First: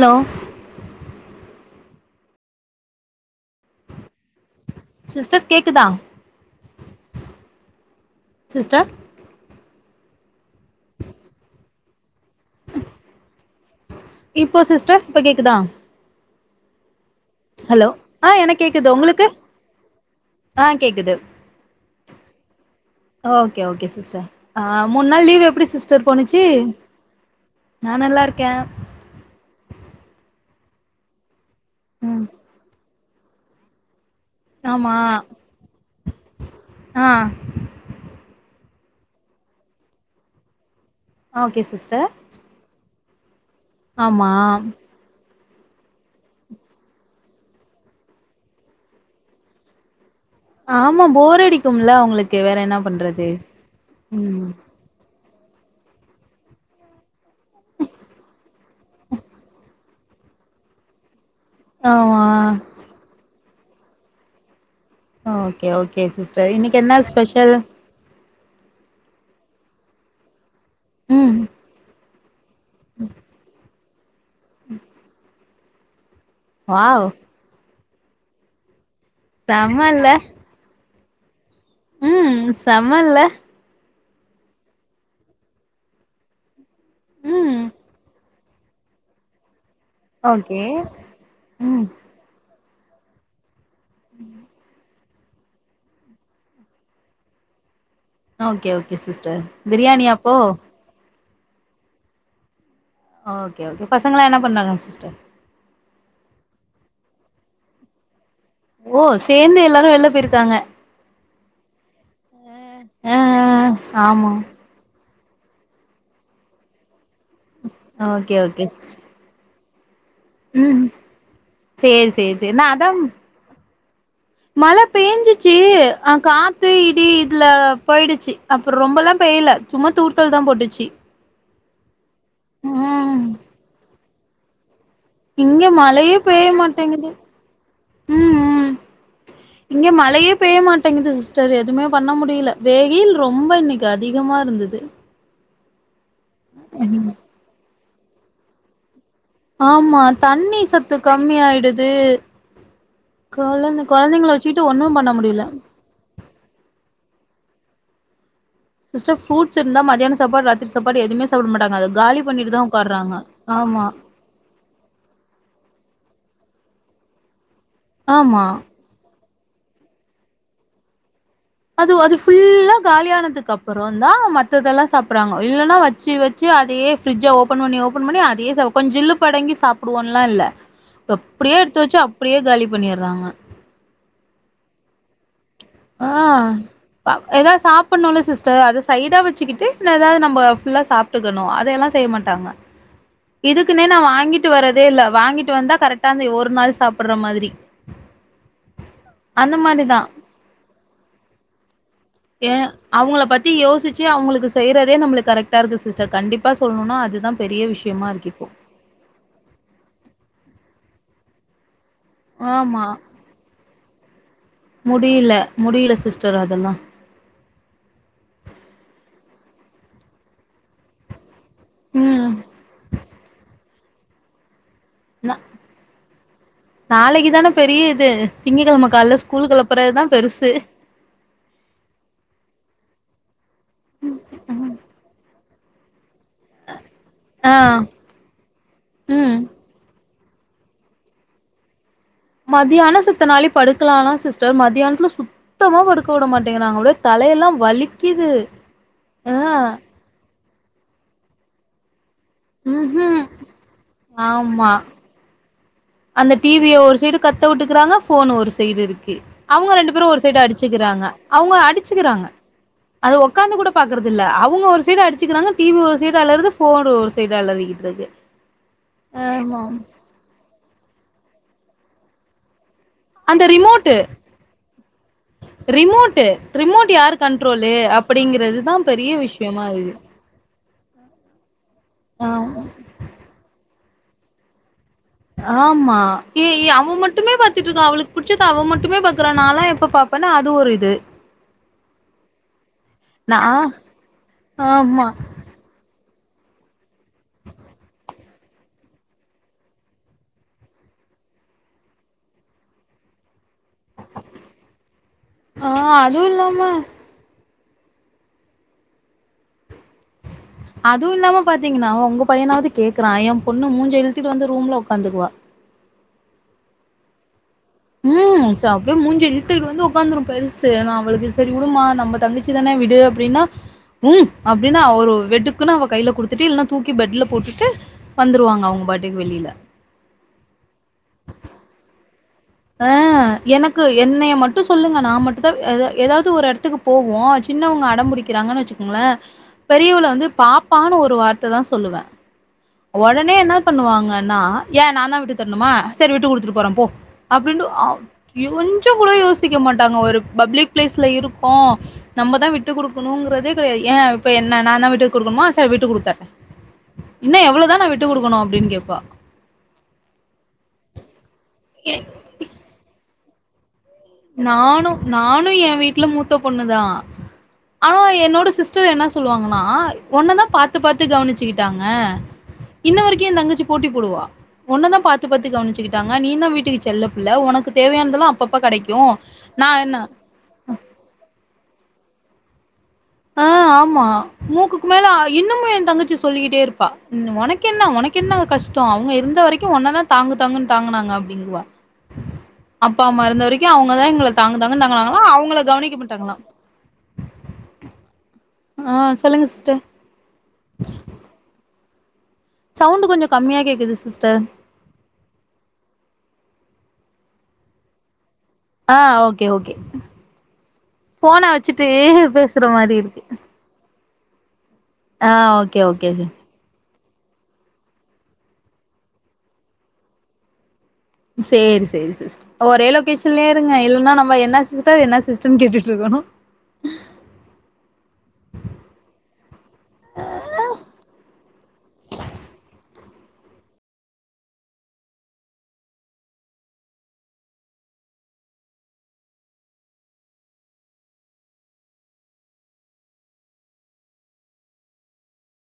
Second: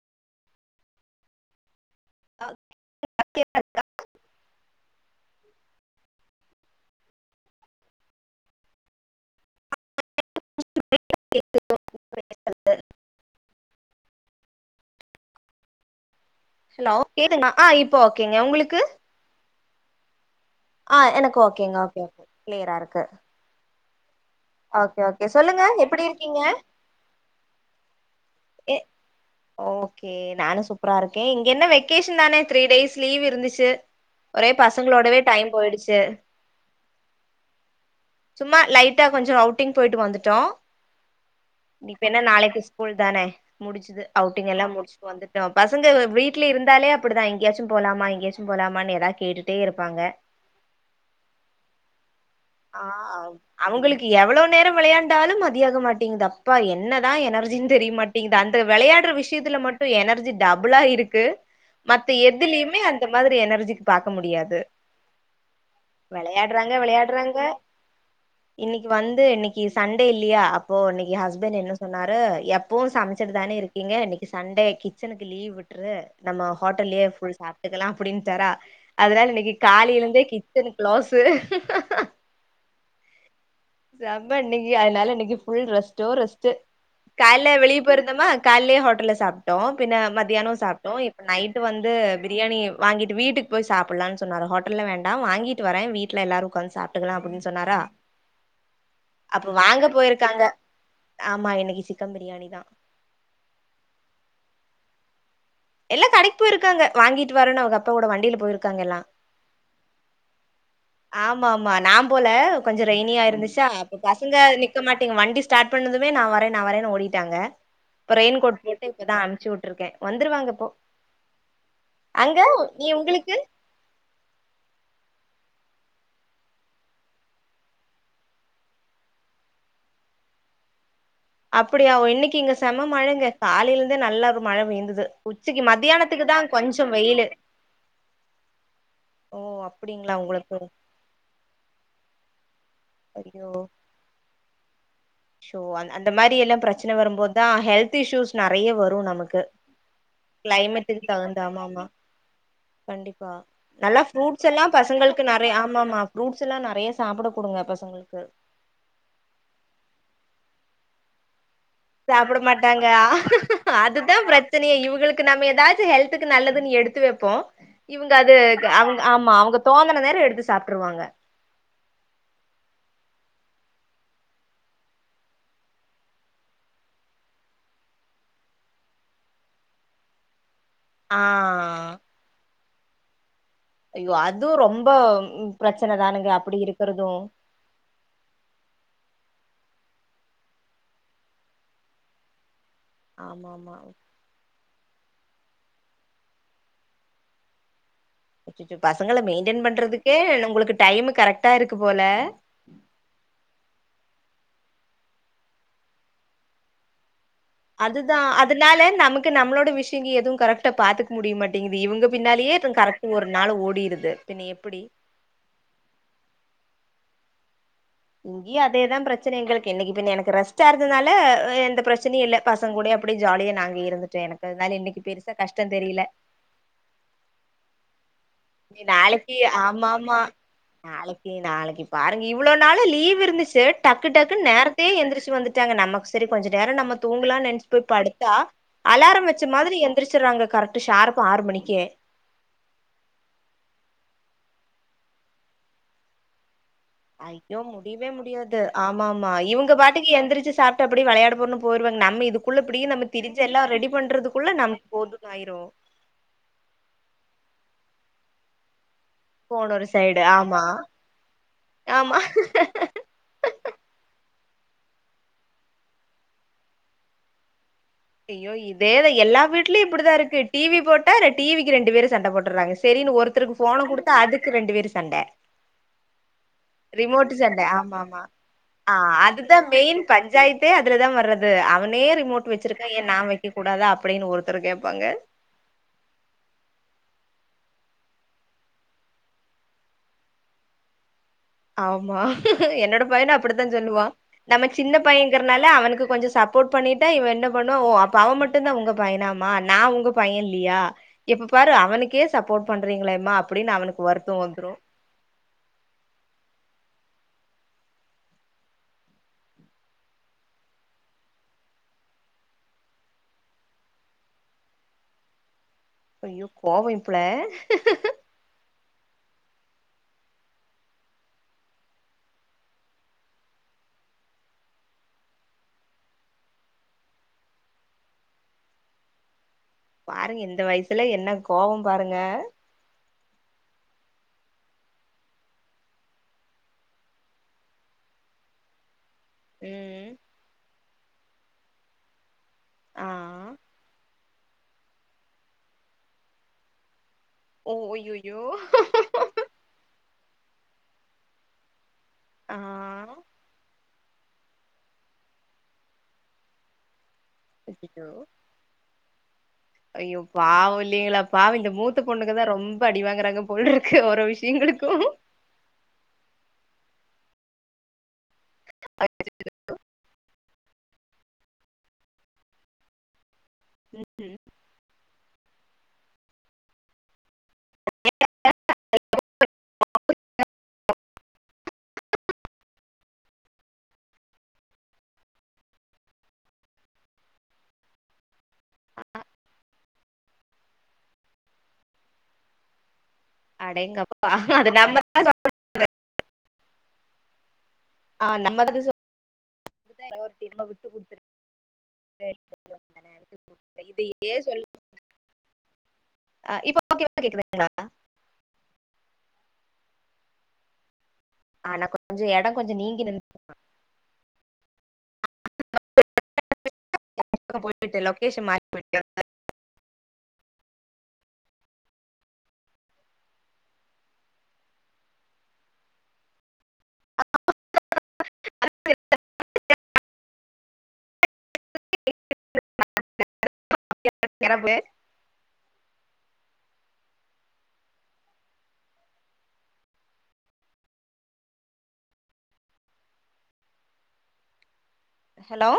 hello [unintelligible] sister கேக்குதா sister [unintelligible] இப்போ sister இப்ப கேக்குதா ஹலோ கேதுண்ணா ஆ ஹலோ இப்போ ஆ ஓகேங்க எனக்கு உங்களுக்கு கேக்குது ஆ எனக்கு ஓகேங்க ஓகே கிளியரா இருக்கு ஓகே ஓகே சிஸ்டர் ஆ ஓகே மூணு ஓகே நாள் லீவ் சொல்லுங்க எப்டி சிஸ்டர் இருக்கீங்க போணுச்சு நா நல்லா இருக்கேன் ஓகே நானும் சூப்பரா இருக்கேன் இங்க என்ன வெக்கேஷன் ம் தானே த்ரீ டேஸ் லீவ் இருந்துச்சு ஒரே ஆமா பசங்களோடவே டைம் போய்டுச்சு ஆ சும்மா லைட்டா கொஞ்சோ அவுட்டிங் போய்ட்டு வந்துட்டோம் ஓகே சிஸ்டர் இப்பென்ன நாளைக்கு ஸ்கூல் தானே முடிச்சுது ஆமா அவுட்டிங் எல்லாம் முடிச் வந்துட்டோம் பசங்க வீட்லே இருந்தாலே அப்டிதான் எங்கேயாச்சும் போலாமா எங்கேயாச்சும் போலாமான்னு ஏதா கேட்டுட்டே இருப்பாங்க ஆமா போர் அடிக்கும்ல அவுங்களு ஆ அவ் அவங்களுக்கு எவ்ளோ ம் நேரோ விளையாண்டாலும் மதியாக மாட்டிங்குது அப்பா என்னதான் எனர் ஜின்னு தெரியமாட்டேங்குது அந்த விளையாடுற விஷயத்துல மட்டும் எனர்ஜி டபுளா இருக்கு மத்த ஆமா எதுலயுமே அந்த மாரி எனர்ஜிக்கு பாக்க முடியாது ஆ ஓகே ஓகே சிஸ்டர் இன்னைக்கு என்ன ஸ்பெஷல் இன்னிக்கு வந்து இன்னிக்கு சண்டே இல்லையா அப்போ இன்னிக்கு என் ம் ஹஸ்பண்ட் என்ன சொன்னாரு எப் பவும் சமைச்சிட்டுதானே இருக்கீங்க இன்னிக்கு சண்டே கிச்சனுக்கு லீவ் விட்டுரு நம்ம வாவ் ஹோட்டல்லயே ஃபுல் சா ப்டுக்கலாம் அப்டின்டாரா அதனால இன்னிக்கு செம காலையில இல்ல இருந்தே கிச்சன் கிளோஸ்சு தமிழ்ல செம்ப இன்னிக்கு அதனால இன்னிக்கு புல் ரெஸ்ட்டோ ரெஸ்ட் கால்ல ம் வெளியே போய்ருந்தோமா கால்லே ஹோட்டல்ல சாப்பிட்டோம் பின்ன மதியானம் ஓகே சாப்பிட்டோம் இப்போ நைட்டு ம் வந்து பிரியாணி வாங்கிட்டு வீட்டுக்கு போய் சாப்பிடலாம்னு சொன்னார் ஹோட்டல்ல வேண்டாம் வாங்கிட்டு வர வீட்ல எல்லாரு உட்காந்து சாப் டலாம் அப்டின்னு சொன்னாரா ஓகே ஓகே சிஸ்டர் அப்ப வாங்க பிரியாணியாப்போ போயிருக்காங்க ஆமா இன்னிக்கு சிக்கன் பிரியாணி தான் ஆ ஓகே ஓகே பசங்களா என்ன பண்றாங்க சிஸ்டர் எல்லா கடைக் போய்ருக்காங்க வாங்கிட்டு வரனு அவுங்க அப்ப கூட வண்டியில போய்ருக் ஓ சேந்து எல்லாரு வெள்ல போய்ருக்காங்க ஆமா ஆமா நா போல கொஞ்சோ ஆ ரெய்னியா இருந்துச்சா அப்ப ஆமா பசங்க அன்னிக் இருக்க மாட்டேங்க வண்டி ஸ்டாட் பண்ணதுமே நா வரே நா வரேனு ஓடிடாங்க இப்ப ஓகே ரெய்ன் கோட் ஓகே போட்டு சிஸ் இப்பதா அம்ச்சி வுட் ருக்கே வந்துருவாங்க போ ம் சேரி சேரி அங்க சேரி நா நீ அதா உங்களுக்கு மழ பே ஞ்சிச்சி அ காத்து இடி இதுல போய்டுச்சி அப்போ ரொம்பெல்லா பெய்யில சும்மா தூர்த்தல் தா போட்டுச்சி அப்படியா ஒ இன்னைக்கு இங்க செம்ம மழங்க காலையிலந்தே நல்ல ஒரு மழ பெய்ந்தது உச்சிக்கு இங்க மழையே மத்யானத்துக்கு தா பெய்ய கொஞ்சோ மாட்டேங்குது வெயிலு ம் ம் ஓ இங்க அப்படிங்களா மழையே உங்களுக்கு பெய்ய மாட்டேங்கிது சிஸ்டர் எதுமே பண்ண முடியில வெயில் ரொம்ப ஐயோ இன்னைக்கு அதிகமா இருந்தது ஷோ அந் அந்த மாரி எல்லா பிரச்சன வரும்போதா ஹெல்த் இஷியூஸ் நெறைய வரு நமக் ஆமா தண்ணி சத்து கம்மி ஆமா ஆமா ஆயிடுது கண்டிப்பா கொழந்த நல்லா கொழந்தைங்கள ஃப்ரூட்ஸ் எல்லா வச்சுக்கிட்டு ஒன்னும் பண்ண பசங்கள்க்கு முடியல நெறைய ஆமாமா ஃப்ரூட்ஸ் எல்லா நெறைய சாப்ட குடுங்க பசங்களுக்கு சிஸ்டர் ஃப்ரூட்ஸ் இருந்தா மதியாண சாப்பாடு ராத்திரி சாப்பாடு எதுமே சாப்ட மாட்டாங்க அது சாப்ட மாட்டாங்க அது தா பிர ச்சனையே இவுங்களுக்கு நம்ம ஏதாச்சி ஹெல்த்துக்கு நல்லதுன் எடுத்து வெப்போ இவுங்க அது ஆமா அவுங்க ஆமா அவுங்க தோனன நேரோ எடுத்து சாப்ட்டுருவாங்க அது அது ஃபுல்லா காலியானதுக்கு அப்புற தா மத்ததெல்லா சாப்பறாங்க இல்லனா வச்சி வச் சி அதே ஃப்ரி்ஜ ஓபன் பண்ணி ஓபன் பண்ணி அதே செவ கொஞ் ஜில்லு படங்கி சாப்டுவோன்லா இல்ல அப்டியே எடுத்து ஆ வச்சி அப்டியே காலி பண்ணிறாங்க ஐயோ அதுவு ரொம்ப பிரச்சன ஆ தானுங்க அப்டி இருக்கறது ஏதா சாப் பனாலு சிஸ்டர் அத சைடா வச்சிக்கிட்டு ஏதாவது நம்ம ஃபுல்லா சாப்ட்டுக்கனு அதையெல்லா செய்ய மாட்டாங்க [inaudible] ஆமா இதுக்குனே நா வாங்கிட்டு வரதே இல்ல வாங்கிட்டு வந்தா கரெக்டா அந்த ஒரு நாள் சாப்பிற மாதிரி அச்சச்சோ பசங்கள அந்த மெயின்டென் மாரிதா பண்றதுக்கே உங்களுக்கு டைம் கரெக்டா இருக்கு போல ஏ அவுங்கள பத்தி யோசிச்சி அவுங்களுக்கு செய்யறதே நம்மளுக்கு கரெக்டா இருக்கு சிஸ்டர் கண்டிப்பா சொல்லுனுனா அதுதா பெரிய விஷயமா அதுதா இருக்கு இப்போ அதனால நமக் கு நம்ளோட விஷ் இங்க எதுவு கரெக்டா பாத்துக்க முடிய மாட்டேங்கிது இவுங்க பின்னாலயே ஆமா கரெக்ட் ஒரு நாளு ஓடிருது பின்ன எப்புடி அப்டி இல்ல முடியில சிஸ்டர் அதெல்லா இங்கியு அதேதா பிரச்சன எங்களுக்கு என்னைக்கு பின்ன எனக்கு ரெஸ்ட் ஆ இருந்துனால எந்த பிரச்சனையு ம் இல்ல பசங் கூடயே அப்டியே ஜாலியா நாங்க இருந்துட்டே எனக்கு அதனால இன்னைக்கு பெருசா நா கஷ்ட தெரியில நாளைக்கு தான பெரிய இது நீ திங்ககெழம கால்ல நாளைக்கு ஸ்கூல் ஆமா கெலப்பறதா ஆமா பெருசு நாளைக்கு நாளைக்கு பாருங்க இவ்ளோ நாளு லீவ் இருந்துச்சி டக்கு டக்குன் நேரத்யே எந்திரச்சி வந்துட் டாங்க நமக்கு செரி கொஞ்ச நேரோ நம்ம தூங்கலான் ஆ நெனச்சி போய் படுத்தா அலாரம் ம் வச்ச மாதிரி எந் திரிச்சிறாங்க கரெக்ட்டு ஷார்ப்பா ஆறு மணிக்கே மத்தியாணோ சித்த நாளே படுக்கலாலா சிஸ்டர் மதியானத்துல சுத்தமா படுக்க வுட மாட்டேங்கிறாங்க அப்டியே தலையெல்லா ஐயோ முடியவே வலிக்குது முடியாது ஆமாமா ஆ இவுங்க பாட் டுக்கு எந்திரிச்சி சாப்ட்டு அப்டியே வெளையாட போனு போயிருவாங்க நம்ம இதுக் புள்ள இப்பிடி ம் நம்ம ஹூம் திரிஞ்ச எல்லா ரெடி பண்றதுக்குள்ள ஆமா நமக் போதுன் ஆயிரு அந்த டிவிய ஒரு சைடு கத்த வுட்டுக்குறாங்க ஃபோன் ஒரு சைடு இருக்கு அவங்க ரெண்டு பேரு ஒரு சைடு அடிச்சுக்கிறாங்க அவங்க ஆமா அடிச்சுக்கிறாங்க அது உக்காந்து கூட பாக்கறதில்ல அவங்க ஒரு சைடு அடிச்சிக்கிறாங்க டிவி ஒரு சைடு அலருது ஃபோனு ஒரு சைடு அலரிகிட்டு இருக்கு ஐயோ இதேதா எல்லா ஆமா வீட்லயு இப்டிதா இருக்கு டிவி போட்டா டிவிக்கு ரெண்டு பேரு சண்ட போட்டுறாங்க சரின்னு அந்த ஒருத்தருக்கு ஃபோனை ரிமோட்டு குடுத்தா அதுக்கு ரெண்டு பேரு சண்ட ரிமோட்டு யாரு ரிமோட் சண்ட கண்ட்ரோலு ஆமா மா அப்படிங்கறதுதா அ பெரிய அதுதா விஷயமா இருக்கு மெயின் பஞ்சாயத்து தே அதுலதா வர்றது அவனே ரிமோட் ஆமா வச்சிருக்கான் ஏன் நான் வைக்க கூடாதா அப்டின்னு ஒருத்தர் கேப்பாங்க ஆமா ஏ ஏ அவ மட்டுமே பாத்துட்டு இருக்கான் அவளுக்கு புடிச்சது அவ மட்டுமே பாக்குறா நாலா எப்ப பா அப்பனா அது ஒரு இது ஆமா என்னோட பையனு நா அப்டித்தா சொல்லுவா நம்ம சின்ன ஆமா பைய இருக்கனால அவனுக்கு கொஞ்சோ சப்போர்ட் பண்ணிட்டா இவன் என்ன பண்ணுவா ஓ அவன் மட்டுதா உங்க பையனாமா நான் உங்க பையன்ல்லியா எப்ப பாரு அவனுக்கே சப்போர்ட் பண்றீங்களேம்மா அப்டின்னு அவனுக்கு வருத்த வந்ரு அ அதுவு இல்லாம அதுவு இல்லாம பாத்தீங்கன்னா உங்க பையனாவது கேக்குறா என் பொண்ணு மூஞ்ச இலுத்துட்டு வந்து ரூம்ல உக்காந்துக்குவா ஐயோ கோவம் இப்புள்ள உம் ச அப்டியே மூஞ்ச இலுத்து வந்து உக்காந்துரும் பெருசு நான் அவளுக்கு சரி விடுமா நம்ம தங்கச்சி சிதான விடு அப்டின்னா ம் அப்டின்னு ஒரு வெடுக்குன்னு அவ கைல கு டுத்துட்டு இல்லன்னா தூக்கி பெட்ல போட்டுட்டு வந்துருவாங்க அவங்க பாட்டுக்கு வெளில பாருங்க இந்த வயசுல என்ன கோப பாருங்க அ எனக்கு என்னைய மட்டு சொல்லுங்க நான் மட்டு தான் எதாவது ஒரு இடத்துக்கு போவோம் சின்னவங்க அடம் புடிக்கிறாங்கன் வச்சுக்கோங்களே பெரியவல ம் வந்து பாப்பான் ஒரு வார்த்ததா சொல்லுவே ஆ உடனே என்ன பண்ணுவாங்க ன்னா ஏ நா தா விட்டு தரணுமா சரி விட்டு குடுத்துட்டு போற போ அப்டின்னு ஓ அ ஐயையோ கொஞ்சோ கூட யோ சிக்க மாட்டாங்க ஒரு பப்ளிக் பிளேஸ்ல இருக்கோ நம்ம தா ஆ விட்டு குடுக் குடுக்கனுங்கறதே கெடையாது ஏ இப்ப என்ன நா தா விட்டு குடுக்கணுமா ச விட்டு குடுத்த இன்னு எவ்ளோதா நா ஐயையோ விட்டு குடுக்கணு அப்டின் கேப்பா ஐயோ பாவ இல்லைங்களா பாவ இந்த மூத்த பொண்ணுங்கதா ரொம்ப அடிவாங்கறாங்க போலருக்கு ஒரு விஷயங்களுக்கு நானும் நானும் என் வீட்டுல மூத்த பொண்ணுதா அவ என்னோட சிஸ்டர் என்ன சொல்லுவாங்கன்னா ஒன்னதா பாத்து பாத்து கவனிச்சுகிட்டாங்க இன்ன வரைக்கு எ தங்கச்சி போட்டி போடுவா ஒன்னதா பாத்து பாத்து கவனிச்சுகிட்டாங்க நீ தா வீட்டுக்கு செல்ல பிள்ள உனக்கு தேவையானதெல்லா அப்பப்ப கெடைக்கு நா என்ன ஆ [inaudible] ஆமா மூக்குக்கு மேல இன்னமு என் தங்கச்சி சொல்லிக்கிட்டே இருப்பா உனக்கெ ன்ன உனக் கென்ன கஷ்ட அவங்க இருந்த வரைக்கு ஒன்னதா தாங்கு தாங்குன் தாங்குனாங்க அப்டிங்குவா [inaudible] அப்பா அம்மா இருந்த வரைக்கு அவங்கதான் எங்கள அடேங்கப்பா தாங்கு அது தாங்குன் நம்ம தாங்குனாங்களா அவங்கள கவனிக்க மாட்டாங்களா ஆ நம்மதா ஆ சொல்லுங்க சிஸ்டர் தவர் கேப்பா விட்டு குடுத்துரு சரிக்கா சவுண்ட்டு கொஞ்சோ கம்மியா கேக்குது சிஸ்டர் அ இப்ப ஓகே வா கேக்குதுங்ளா ஆ ஓகே ஓகே ஃபோன ஆனா வச்சுட்டு கொஞ்சோ எடோ பேசுற கொஞ்சோ மாரி நீங்கி நின்னு இருக்கு ஆ ஓகே ஓகே து அங்க தா போயிட்டு இருக்கே லொக்கேஷன் மாறி போய்டே செரி செரி செரி ஒரே லொக்கேஷன்லயே இருங்க இல்லனா நம்ம என்ன சிஸ்டர் என்ன சிஸ்டர்னு கேட்டுட்டு இருக்கணு [inaudible] [inaudible] ஹலோ